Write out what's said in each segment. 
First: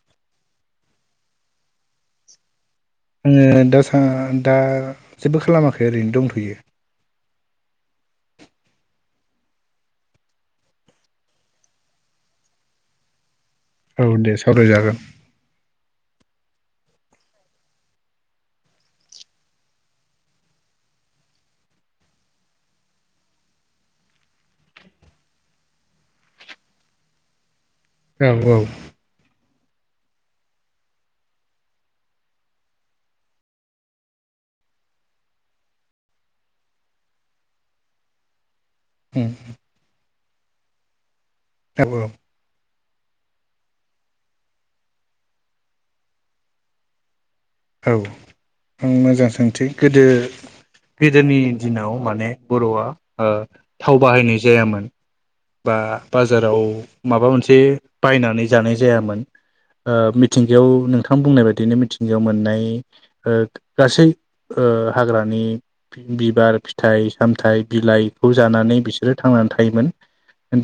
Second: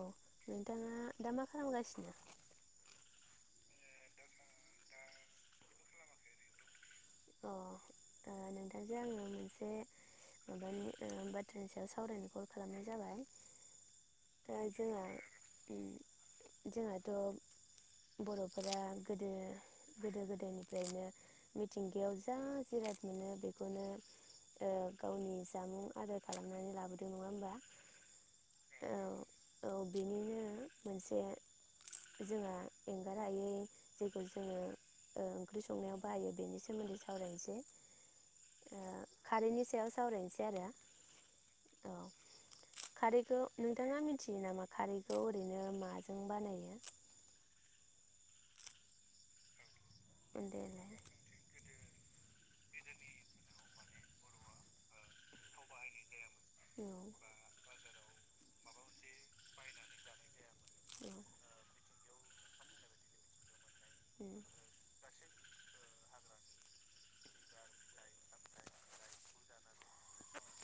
औ नोंथाङा दा मा खालामगासिनो? आंङो दासा दा जेबो खालामाखै ओरैनो दंथ'यो। अ नोंथांजों आंङो मोनसे माबानि बाथ्रानि सायाव सावरायनो कल खालामनाय जाबाय। औ दे ओ सावरायजागोन। जोंहा उम जोंहाथ' बर'फोरा गोदो गोदो गोदायनिफ्रायनो मि थिंगायाव जा जिराद मोनो बेखौनो ओ गावनि जामुं आदार खालामनानै लाबोदों नङा होमबा? औ औ। औ बिनिनो मोनसे जोंहा एंगार हायै जेखौ जोङो ओ ओंख्रि संनायाव बाहायो बेनि सो सोमोन्दै सावरायनोसै। ओ उम खारैनि सायाव सावरायनो सै आरो। औ दाबो खारैखौ नोंथाङा मिथियो नामा खारैखौ ओरैनो माजों बानायो? औ आं मोजां सोंथि गोदो देलाय गोदोनि दिनाव माने बर'आ ओ थाव बाहायनाय जायामोन बा बाजाराव औ माबा मोनसे बायनानै जानाय जायामोन ओ मिथिंगायाव औ नोंथां बुंनाय बायदिनो मिथिंगायाव मोन नाय ओ गासै उम ओ हाग्रा नि बिबार फिथाइ सामथाइ बिलाइखौ जानानै बिसोरो थांनानै थायोमोन।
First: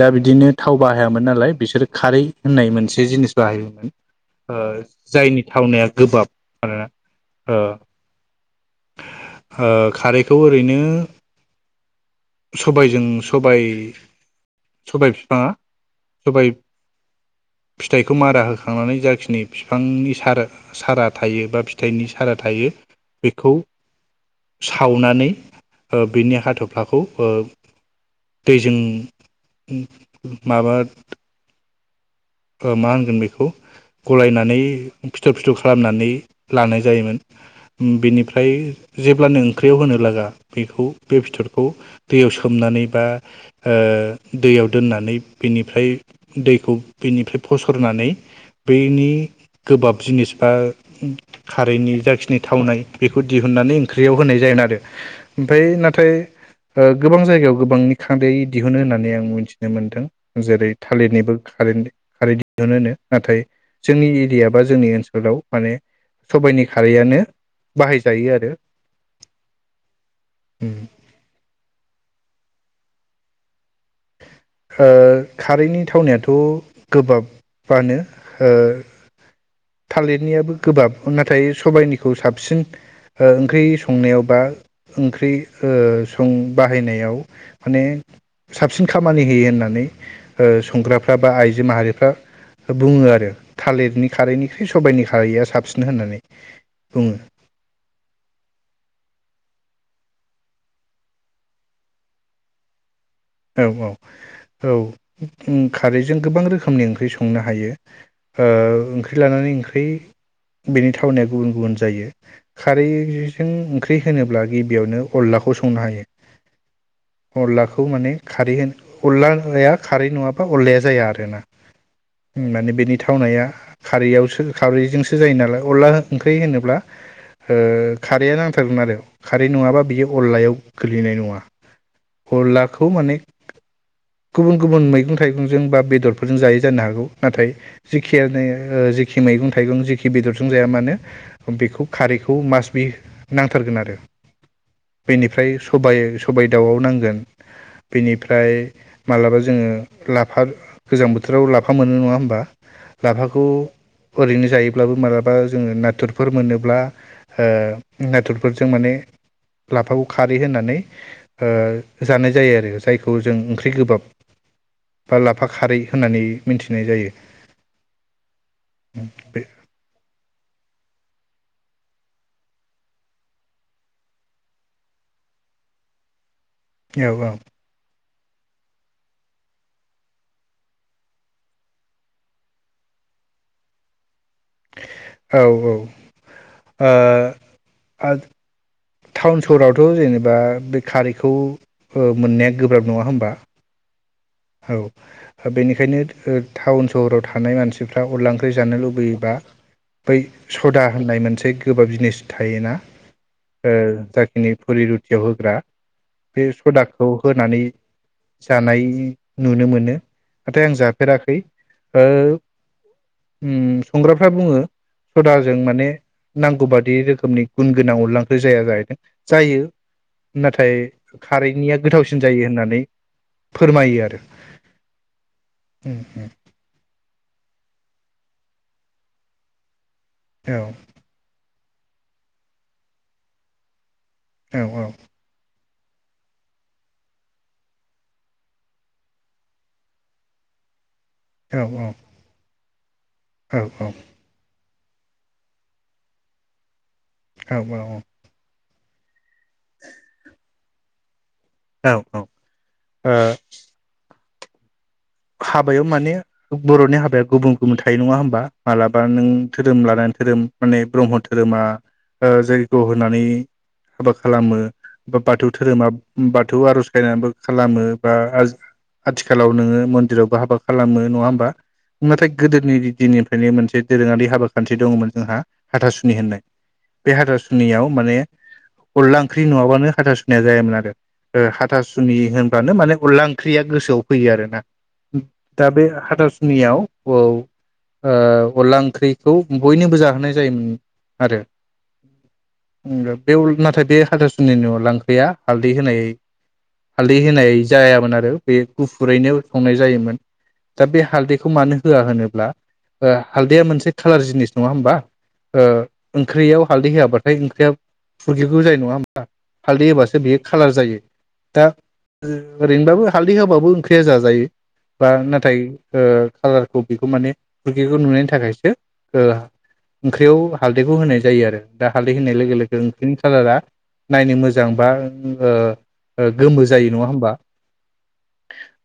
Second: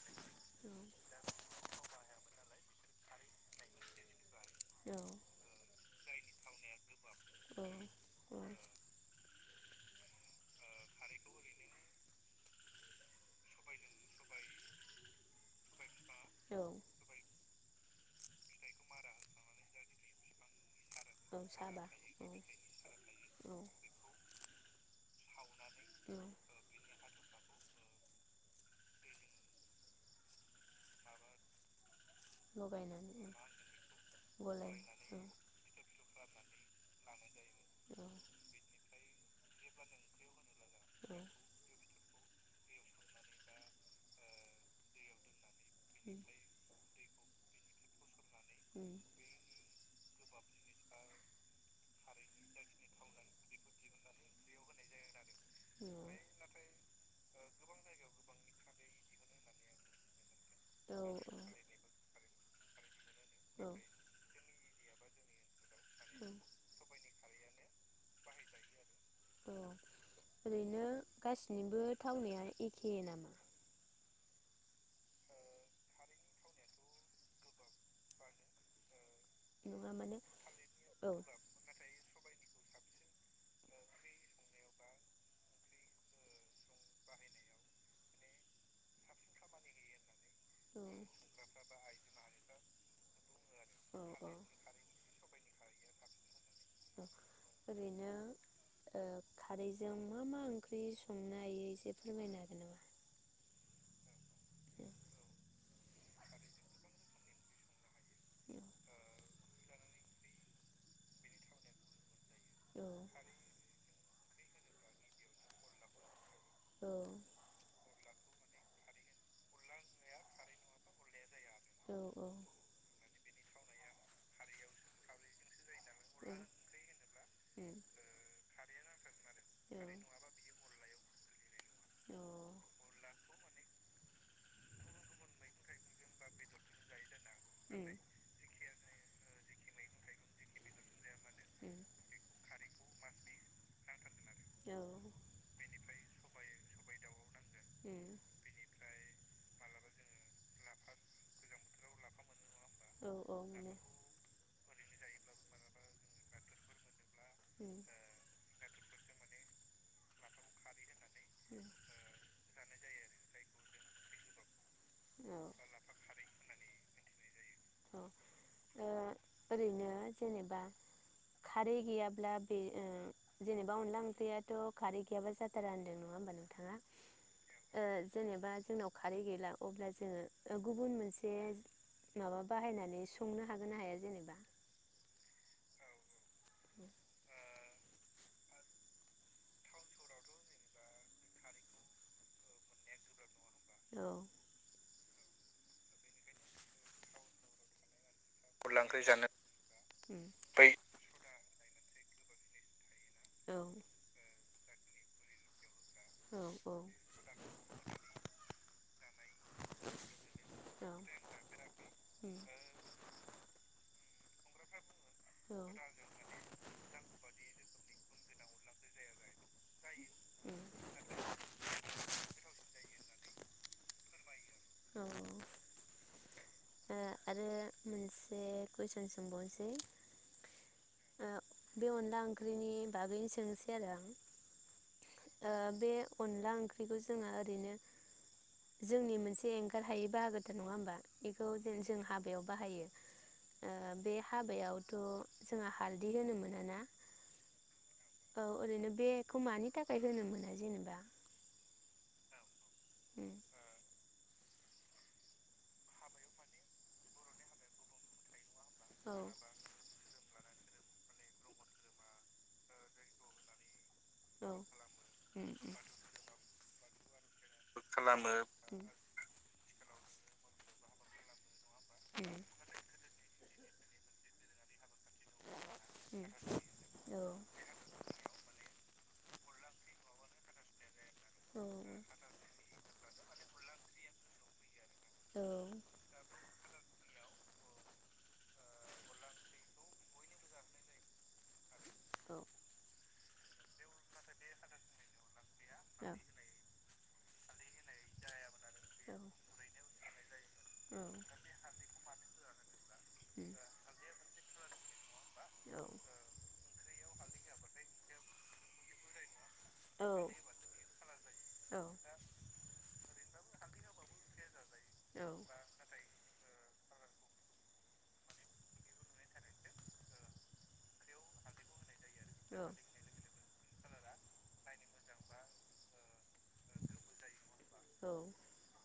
दा बिदिनो औ थाव बाहायामोन नालाय बिसोरो खारै होननाय मोनसे जिनिस बाहायोमोन। ओ जायनि थावनाया गोबाब। मानोना ओ औ ओ खारैखौ ओरैनो सबायजों सबाय सबाय बिफाङा सबाय औ फिथाइखौ मारा होखांनानै जाखिनि बिफांनि सारो सारा थायो बा फिथाइनि सारा थायो औ बेखौ सावनानै ओ बिनि हाथ'फ्लाखौ ओ दैजों माबा ओ मा लगायनानै होनगोन बेखौ औ गलायनानै फिथ'र फिथ'र खालामनानै लानाय जायोमोन बेनिफ्राय जेब्लानो ओंख्रियाव होनो लागा बेखौ बे फिथ'रखौ दैयाव सो सोमनानै बा ओ दैयाव दोननानै बेनिफ्राय दैखौ बिनिफ्राय फसरनानै उम बेनि गोबाब जिनिस बा खारैनि जाखिनि थावनाय बेखौ दिहुननानै ओंख्रियाव होनाय जागोन आरो ओमफ्राय उम नाथाय ओ गोबां जायगायाव गोबांनि खारै दिहुनो होननानै आं मिथिनो मोनदों जेरै थालिरनिबो खारै खारै दिहुनो नो। नाथाय जोंनि एरिया बा जोंनि ओनसोलाव माने सबाइनि खारैआनो बाहायजायो आरो। औ उम। ओरैनो गासिनिबो थावनाया एखे नामा? खा-खारैनि थावनायाथ' गोबाबानो ओ नङा माने थालिरनियाबो गोबाब नाथाय सबाइनि खौ साबसिन ओ ओंख्रि संनायाव बा ओंख्रि ओ सं बाहायनायाव माने साबसिन खा खामानि होयो होननानै ओ औ संग्राफ्रा बा आइजो माहारिफ्रा बुङो आरो। थालिरनि खारैनिखुरै सबाइनि खारैया साबसिन। होननानै बुङो ओरैनो खारैजों मा मा ओंख्रि संनो हायो एसे फोरमायनो हागोन नामा? औ औ औ खारैजों गोबां रोखोमनि ओंख्रि संनो हायो ओ नामा? ओंख्रि लानानै ओंख्रि बेनि थावनायया गुबुन गुबुन जायो। औ खारैजों ओंख्रि होनोब्ला गिबियावनो अनलाखौ संनो हायो औ अनलाखौ माने खारै होनो अनलाया खारै नङाबा अनलाया जाया आर ना। औ औ माने बेनि थाखाय थावनाया खारैयावसो खारैजोंसो जायो नालाय अनला ओंख्रि होनोब्ला ओ उम खारैआ नांथारगोन आरो खारै नङाबा बियो अनलायाव गोग्लैनाय नङा औ अनलाखौ माने गुबुन गुबुन मैगं थाइगंजों बा बेदरफोरजों जायै जानो हागौ। नाथाय उम जिखियानो ओ जिखि मैगं थाइगं खि बेदरजों जाया मानो उम बेखौ खारैखौ मासबि नांथारगोन आरो औ बेनिफ्राय सबाइ सबाइ दाउआव नांगोन उम बेनिफ्राय मालाबा जोङो लाफा गोजां बोथोराव लाफा मोनो नङा होमबा औ औ लाफाखौ ओरैनो जायो। ब्लाबो मालाबा जोङो नाथुरफोर मोनोब्ला ओ उम नाथुरफोरजों माने लाफाखौ खारै होनानै ओ उम जानाय जायो आरो जायखौ जों ओंख्रि गोबाब बा औ लाफा खारै होननानै मिथिनाय जायो। औ बे ओरैनो जेनेबा खारै गैयाब्ला बे ओ जेनेबा अनला ओंख्रियाथ' खारै गैयाबा जाथारा होनदों नङा होमबा औ औ नों [unintelligible] जेनेबा जोंनाव खारै गैला अब्ला जोङो गुबुन मोनसे माबा बाहायनानै संनो हागोन ना हाया जेनेबा? औ औ ओ ओ टाउन सहरावथ' जेनेबा बे खारैखौ मोननाया गोब्राब नङा होनोमबा। औ औ बेनिखायनो टाउन सहराव थानाय मानसिफो फ्रा अनला ओंख्रि जानो लुबैयोबा बै उम सदा होननाय मोनसे गोबाब जिनिस थायोना औ ओ जाखिनि फुरि रुटियाव होग्रा औ बे औ सदाखौ होनानै जानाय नुनो मोनो नाथाय आं औ जाफेराखै ओ उम उम संग्राफ्रा बुङो सदाजों औ माने नांगौ बादि रोखोमनि गुन गोनां उनलांख्रि जाया जाहैदों जायो उम नाथाय खारैनिया गोथावसिन जायो होननानै फोरमायो आरो। औ उम उम आरो मोनसे कुइसन सोंबावनोसै औ ओ बे अनला ओंख्रिनि बागैनो सोंसै आरो आं औ औ ओ बे अनला ओंख्रिखौ जोङो ओरैनो जोंनि मोनसे एंखारार हायै बाहागोथार नङा होमबा? बेखौ औ जेन जों हाबायाव बाहायो औ ओ बे हाबायाव थ' जोंहा हालदै होनो मोन ना औ औ औ ओरैनो बे खौ मानि थाखाय होनो मोना? जेनेबा औ औ ओ उम हाबायाव माने बर'नि हाबाया गुबुन गुबुन थायो नङा होनबा मालाबा औ नों धोरोम लानानै धोरोम माने ब्रह्म धोरोमा ओ जयग' होनानै हाबा औ खालामो बा उम बाथौ उम धोरोमा बा थ' आर'ज गायनानैबो खालामो बा आथिखालाव नोङो मन दिरावबो हाबा खालामो नङा होनबा? नाथाय उम उम गोदोनि दिननिफ्रायनो मोनसे दोरोङारि हाबा खान्थि दङमोन। जोंहा हाथासुनि होननाय बे औ हाथासुनियाव माने अनला ओंख्रि नङाबानो हाथ सुनाया जायामोन आरो ओ औ हाथासुनि होनब्लानो माने अनला ओंख्रिया गोसोआव फैयो आरो ना औ दा बे हाथासुनियाव औ ओ अनला ओंख्रिखौ बयनोबो जाहोनाय जायोमोन आरो नोंगौ बे उल नाथाय बे हाथासुनिनि अनला ओंख्रिया हालदै होनाय हालदै होनाय जायामोन आरो बे उम गुफुरैनो संनाय जायोमोन दा बे औ हालदैखौ मोनो होआ होनोब्ला ओ हालदैया मोनसे खालार जिनिस नडा होनबा ओ औ ओंख्रै आव हालदै होआ होबाथाय ओंख्रिया फुरगेव गेव जायो नङा होनबा हालदै होबासो बेयो खाालार जायो दा औ ओरैनोबाबो हालदै होबाबोबो ओंख्रैया जाजा बा नाथाय ओ कालारखौ बेखौ माने फुरगेवगेव नुनायनि थाखायसो ओ ओंख्रियाव हाल बेखौ होनाय जायो आरो दा हालदै होननाय लोगो लोगो ओंख्रिनि खालारा नायनो मोजां बा ओ गोमो जायो नङा होमबा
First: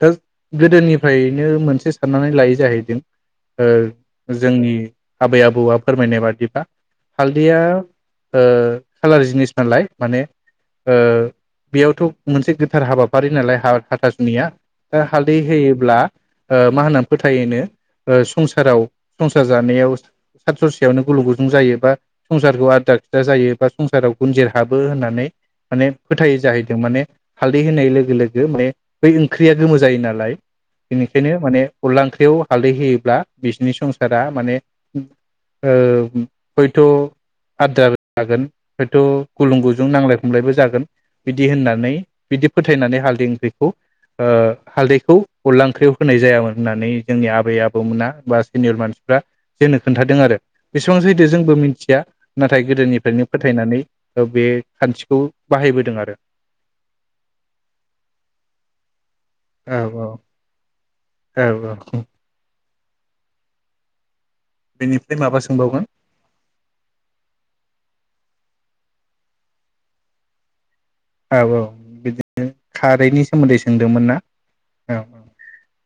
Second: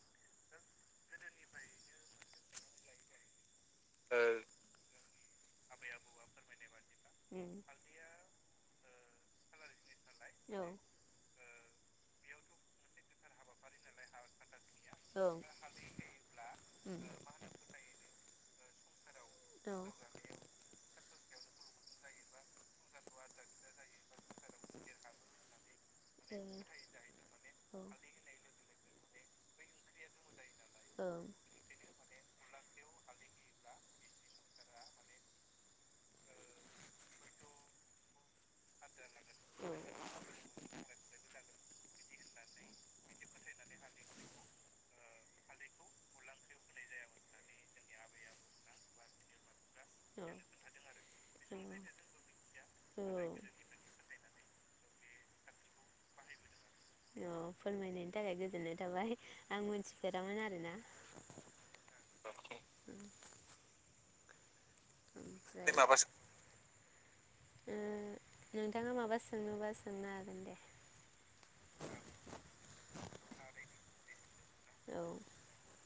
दा गोदोनिफ्रायनो मोनसे साननानै लायै जाहैदों ओ जोंनि आबै आबौआ फोरमायनाय बादिब्लाा उम हालदैया ओ खाालार जिनिस नालाय माने ओ बेयावथ' मोनसे गोथार हाबाफारि नालाय हाथासुनिया औ हालदै होयोब्ला ओ औ मा होननानै फोथायोनो संसराव संसार जानायाव बेवनो गुुलुं गुुजुं जायो बा संसारखौ आद्रा खिद्रा जायो बा संसाराव गुनजेर हाबो होननानै माने फोथायो जाहैदों माने हालदै होननाय लोगो लोगो माने बै ओंख्रि गोमो जायो नालाय बेनिखायनो माने अनला ओंख्रियाव बेखौ हालदै होयोब्ला बिसोरनि संसारा माने ओ हयथ' आद्रा जागोन हयथ' गुलुं औ गुजुं नांलाय खमलायबो जागोन बिदि होननानै बिदि फोथायनानै हालदै ओंख्रिखौ ओ हालदै खौ अनला ओंख्रियाव होनाय जायामोन होननानै जोंनि आबै आबौमोना बा सिनियर मानसिफ्रा जोंनो खोन्थादों आरो बेसेबांसैदो जोंबो मिथिया नाथाय गोदोनिफ्रायनो फोथायनानै बे खान्थिखौ बाहायबोदों आरो औ फोरमायनायनि थाखाय गोजोननाय थाबाय आं औ मिथिफेरामोन आरो ना औ औ [unintelligible] बेनिफ्राय माबा ओमफ्राय सोंबावगोन ओ नोंथाङा माबा सोंङोबा सोंनो हागोन दे औ औ बिदि खारैनि सोमोन्दै सोंदोंमोन ना औ औ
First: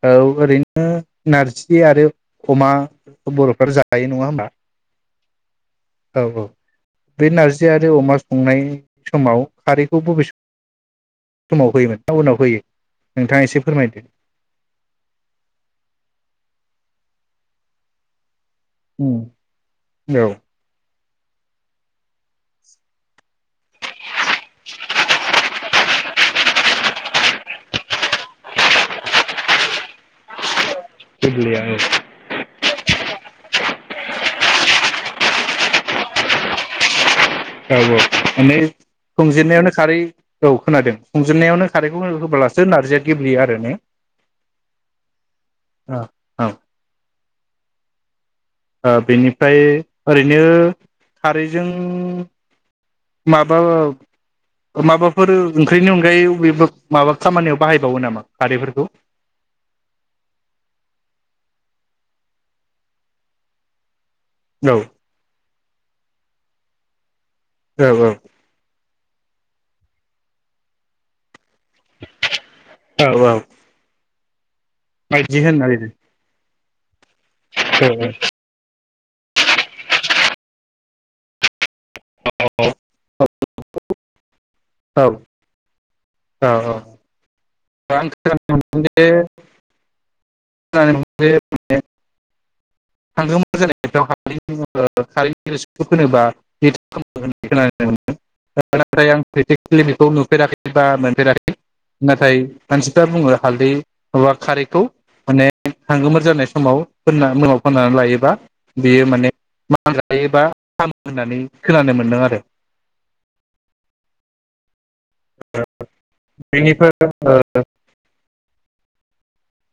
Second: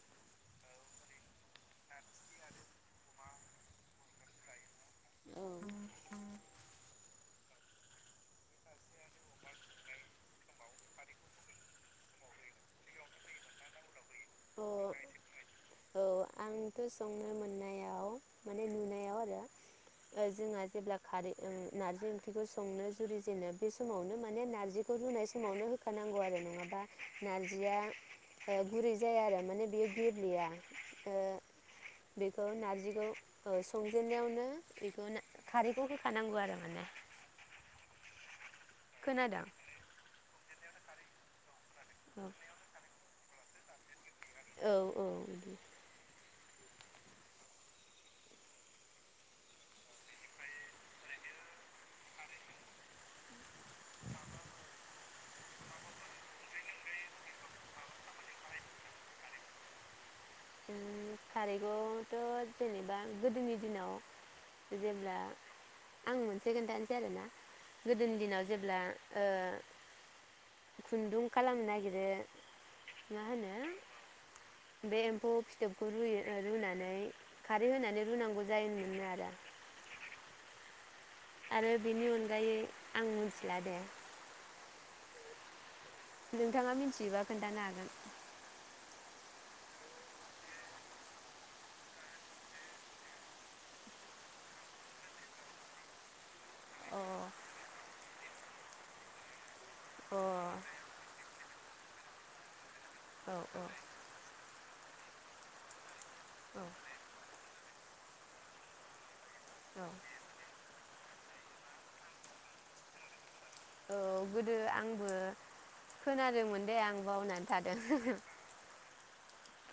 औ [unintelligible] नारजि आरो अमा बर'फ्रा जायो नङा होमबा औ औ बे नारजि आरो अमा संनाय समाव खारै [unintelligible] फैयो नोंथाङा एसे फोरमायदो अ औ आंथ' संनो मोननायाव माने नुनायाव आरो औ ओ जोंहा जेब्ला खारै ओं नारजि ओंख्रिखौ संनो जुरिजेनो बे समावनो मा ने नारजिखौ रुनाय समावनो हो खानांगौ आरो नङाबा नारजिया ओ गुरै जाया आरो माने बेयो गेब्लेया। ओ गोरलैया औ बेखौ नारजिखौ। ओ संजेन्नायावनो बेखौ ना खारैखौ होखानांगौ आरो माने। औ औ माने। खोनादों खंजेनन्नायावनो खारै औ। खोनादों खंजोबनायावनो। खारैखौ हो होब्लासो नारजिया गेब्लेयो आरो ने। औ औ बिदि। औ। ओ बेनिफ्राय ओरैनो खारैजों माब माबाब माबाब। फोरो ओंख्रिनि अनगायै अबे बोब माबा खामानियाव बाहायबावो नामा खारैफोरखौ। ओ खारैगथ' जेनेबा गोदोनि दिनाव। औ जेब्ला आं मोनसे खोन्थानोसै आरो ना। औ गोदोनि दिनाव जेब्ला। ओ खुन्दुं खालामनो नागिरो। औ ना औ होनो खौ बिदि होनना लिरो फिथोबखौ रुयो ओ रुनानै। खारै होनानै औ रुनांगौ जायो। होनो आरो आरो औ लादे औ औ औ नोंथाङा मिथियोबा खोन्थानो हागोन आं खोनानो मोनदों जे खारै रीसिखौ हांगोमोर जानायाव खारैखौ फोनोबा [unintelligible] अ [unintelligible] खुलिखौ बेखौ अ औ नुफेराखै बा मोनफेराखै नाथाय मानसिफ्रा बुंङो औ हालदै नवाबा खारैखौ माने हांगोमोर जानाय औ समाव फोनना होनांगौ खन्नानै लायोबा बियो माने मा औ जायोबा होननानै खोनानो मोनदों आरो औ गोदो आं आंबो खोनादोंमोन दे आं बेनिफ्राय बावनानै थादों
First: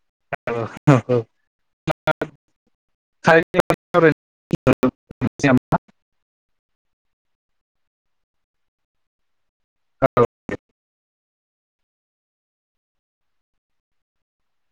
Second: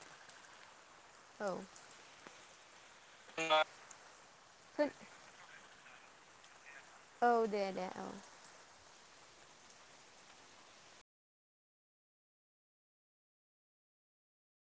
औ औ औ [unintelligible] खोन [inaudible] औ दे दे औ [inaudible] औ